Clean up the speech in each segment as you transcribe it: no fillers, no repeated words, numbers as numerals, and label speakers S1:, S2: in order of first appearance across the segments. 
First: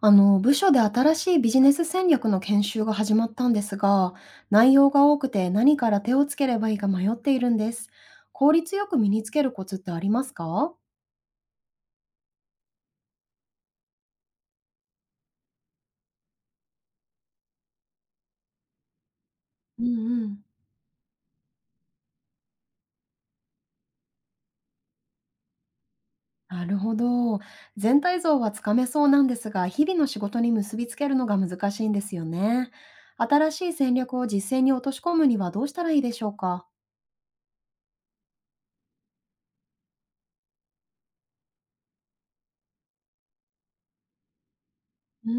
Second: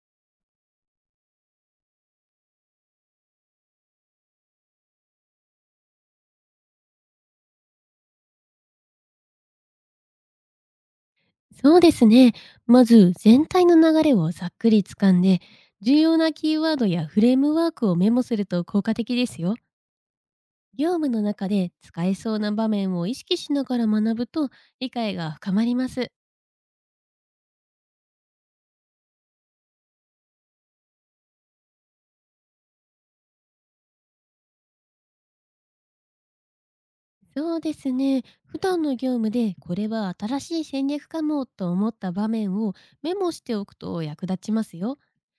S1: 部署で新しいビジネス戦略の研修が始まったんですが、内容が多くて何から手をつければいいか迷っているんです。効率よく身につけるコツってありますか？
S2: そうですね。まず全体の流れをざっくりつかんで、重要なキーワードやフレームワークをメモすると効果的ですよ。
S1: うんうん。
S2: 業務の中で使えそうな場面を意識しながら学ぶと理解が深まります。
S1: なるほど。全体像はつかめそうなんですが、日々の仕事に結びつけるのが難しいんですよね。新しい戦略を実践に落とし込むにはどうしたらいいでしょうか？
S2: そうですね。普段の業務でこれは新しい戦略かもと思った場面をメモしておくと役立ちますよ。
S1: うー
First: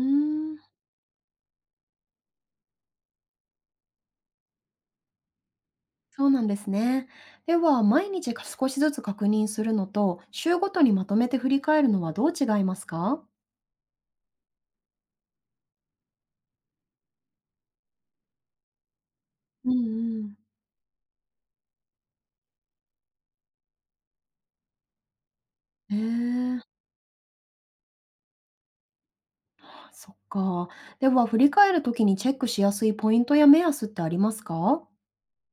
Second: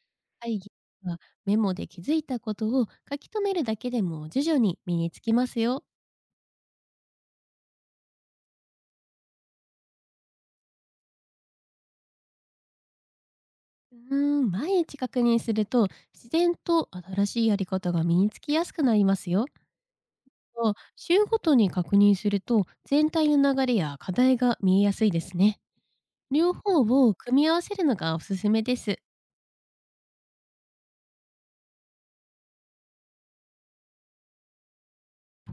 S1: ん。
S2: 会議はメモで気づいたことを書き留めるだけでも徐々に身につきますよ。
S1: そうなんですね。では、毎日か少しずつ確認するのと、週ごとにまとめて振り返るのはどう違いますか？
S2: うーん、毎日確認すると自然と新しいやり方が身につきやすくなりますよ。
S1: うんうん。
S2: と週ごとに確認すると全体の流れや課題が見えやすいですね。
S1: え
S2: 両
S1: え、
S2: 方を組み合わせるのがおすすめです。
S1: そっか。では、振り返るときにチェックしやすいポイントや目安ってありますか？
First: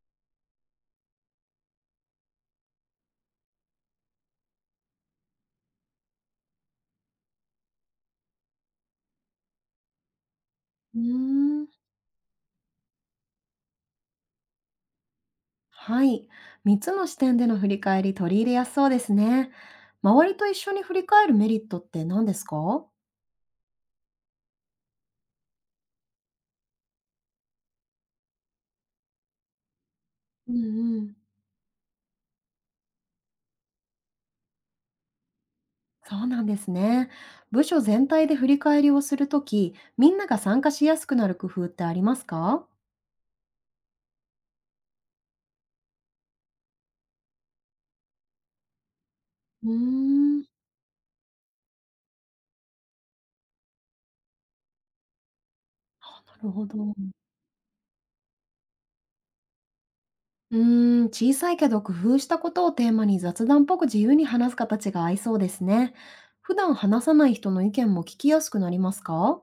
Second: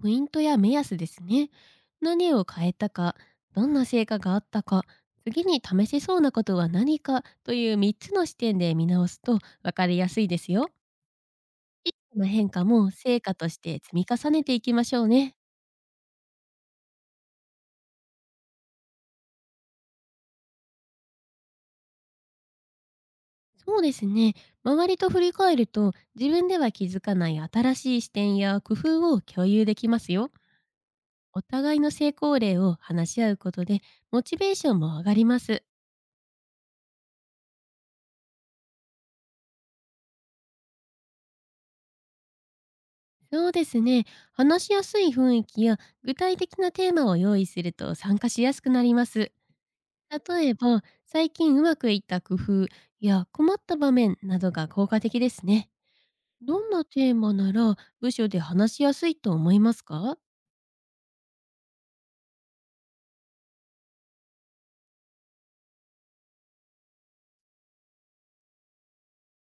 S2: ポイントや目安ですね。何を変えたか、どんな成果があったか、次に試せそうなことは何かという3つの視点で見直すと分かりやすいですよ。
S1: うーん。
S2: 一個の変化も成果として積み重ねていきましょうね。
S1: はい。3つの視点での振り返り取り入れやすそうですね。周りと一緒に振り返るメリットって何ですか？
S2: そうですね。周りと振り返ると、自分では気づかない新しい視点や工夫を共有できますよ。
S1: うんうん。
S2: お互いの成功例を話し合うことで、モチベーションも上がります。
S1: そうなんですね。部署全体で振り返りをするとき、みんなが参加しやすくなる工夫ってありますか？
S2: そうですね。話しやすい雰囲気や具体的なテーマを用意すると参加しやすくなります。
S1: うーん、な
S2: 例えば、最近うまくいった工夫や困った場面などが効果的ですね。
S1: るほ
S2: どんな
S1: ど。
S2: テーマなら部署で話しやすいと思いますか？
S1: うーん、小さいけど工夫したことをテーマに雑談っぽく自由に話す形が合いそうですね。普段話さない人の意見も聞きやすくなりますか？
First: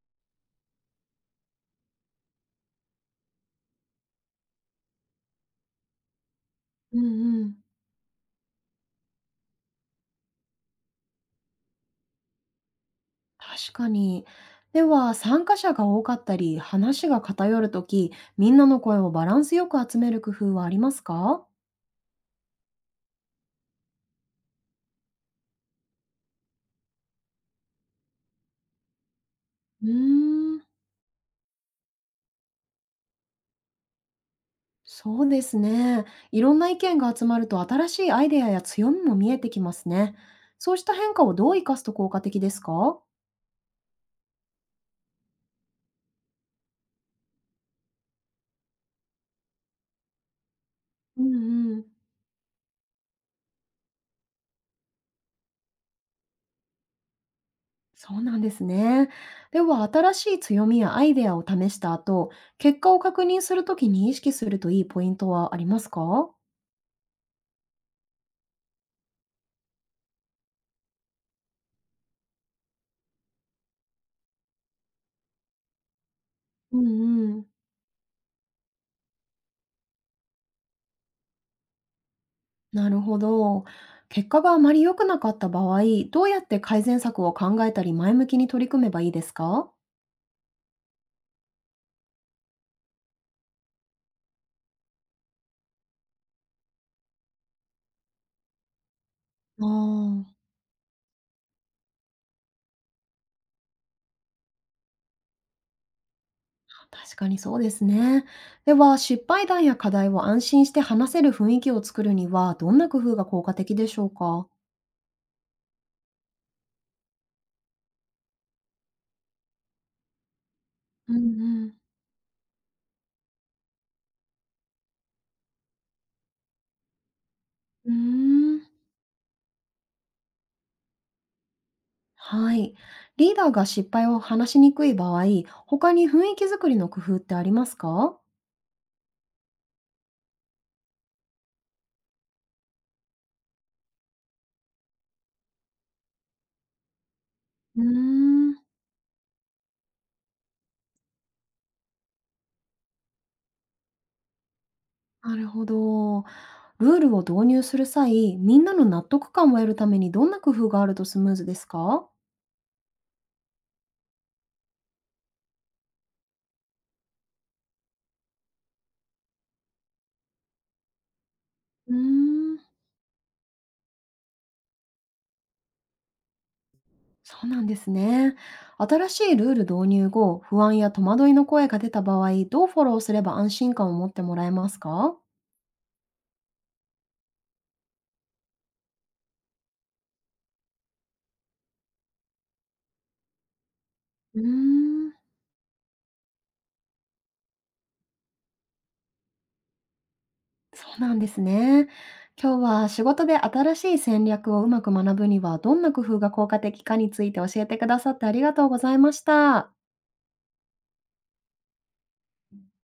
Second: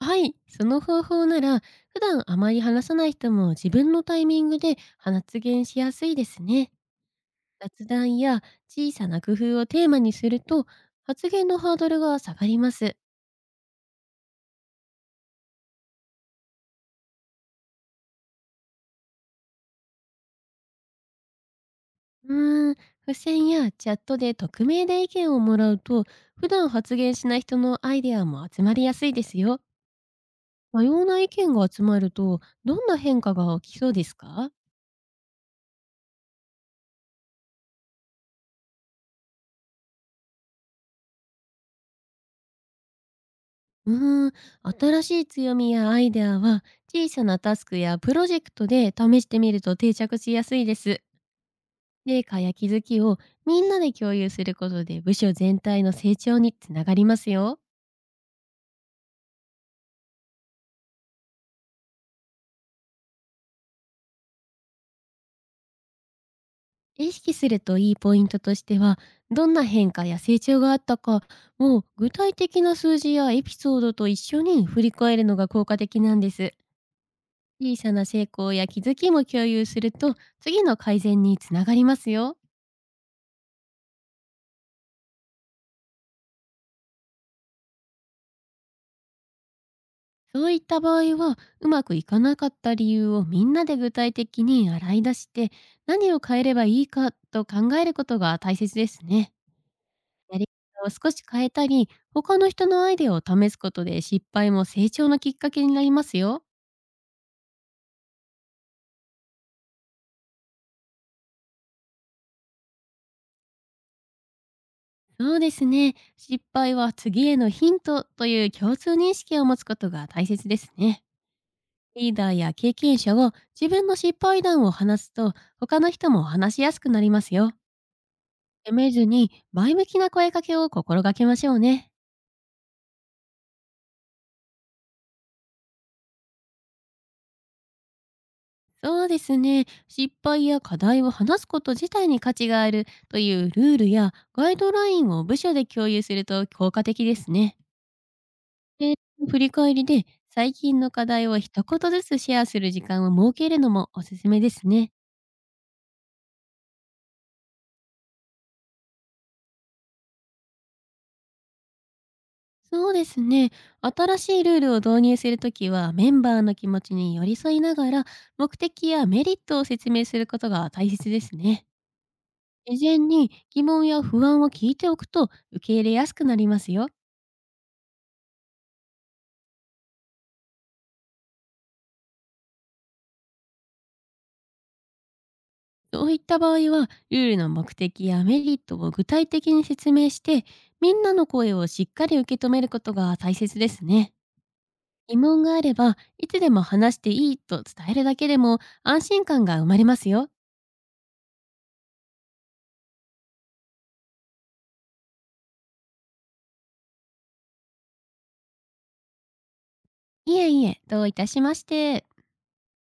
S2: はい、その方法なら普段あまり話さない人も自分のタイミングで発言しやすいですね。
S1: うんうん。
S2: 雑談や小さな工夫をテーマにすると発言のハードルが下がります。
S1: 確かに。では、参加者が多かったり、話が偏るとき、みんなの声をバランスよく集める工夫はありますか？
S2: うーん、付箋やチャットで匿名で意見をもらうと普段発言しない人のアイデアも集まりやすいですよ。
S1: うーん。
S2: 多様な意見が集まるとどんな変化が起きそうですか？
S1: そうですね。いろんな意見が集まると新しいアイデアや強みも見えてきますね。そうした変化をどう生かすと効果的ですか？
S2: うーん、新しい強みやアイデアは小さなタスクやプロジェクトで試してみると定着しやすいです。
S1: うんうん。
S2: 成果や気づきをみんなで共有することで部署全体の成長につながりますよ。
S1: そうなんですね。では、新しい強みやアイデアを試した後、結果を確認するときに意識するといいポイントはありますか？
S2: 意識するといいポイントとしては、どんな変化や成長があったか、もう具体的な数字やエピソードと一緒に振り返るのが効果的なんです。
S1: うんうん。
S2: 小さな成功や気づきも共有すると、次の改善につながりますよ。
S1: なるほど。結果があまり良くなかった場合、どうやって改善策を考えたり前向きに取り組めばいいですか？
S2: そういった場合は、うまくいかなかった理由をみんなで具体的に洗い出して、何を変えればいいかと考えることが大切ですね。
S1: ああ
S2: や
S1: ー。
S2: り方を少し変えたり、他の人のアイデアを試すことで失敗も成長のきっかけになりますよ。
S1: 確かにそうですね。では、失敗談や課題を安心して話せる雰囲気を作るには、どんな工夫が効果的でしょうか？
S2: そうですね。失敗は次へのヒントという共通認識を持つことが大切ですね。
S1: うんうん。
S2: リーダーや経験者が自分の失敗談を話すと、他の人も話しやすくなりますよ。
S1: うーん。
S2: 責めずに、前向きな声かけを心がけましょうね。
S1: はい。リーダーが失敗を話しにくい場合、他に雰囲気作りの工夫ってありますか？
S2: そうですね。失敗や課題を話すこと自体に価値があるというルールやガイドラインを部署で共有すると効果的ですね。
S1: うーん。
S2: で、振り返りで最近の課題を一言ずつシェアする時間を設けるのもおすすめですね。
S1: なるほど。ルールを導入する際、みんなの納得感を得るためにどんな工夫があるとスムーズですか？
S2: そうですね。新しいルールを導入するときはメンバーの気持ちに寄り添いながら目的やメリットを説明することが大切ですね。
S1: うーん。
S2: 事前に疑問や不安を聞いておくと受け入れやすくなりますよ。
S1: そうなんですね。新しいルール導入後、不安や戸惑いの声が出た場合、どうフォローすれば安心感を持ってもらえますか？
S2: そういった場合は、ルールの目的やメリットを具体的に説明して、みんなの声をしっかり受け止めることが大切ですね。
S1: うーん、
S2: 疑問があれば、いつでも話していいと伝えるだけでも安心感が生まれますよ。
S1: そうなんですね。今日は仕事で新しい戦略をうまく学ぶにはどんな工夫が効果的かについて教えてくださってありがとうございました。
S2: いえいえ、どういたしまして。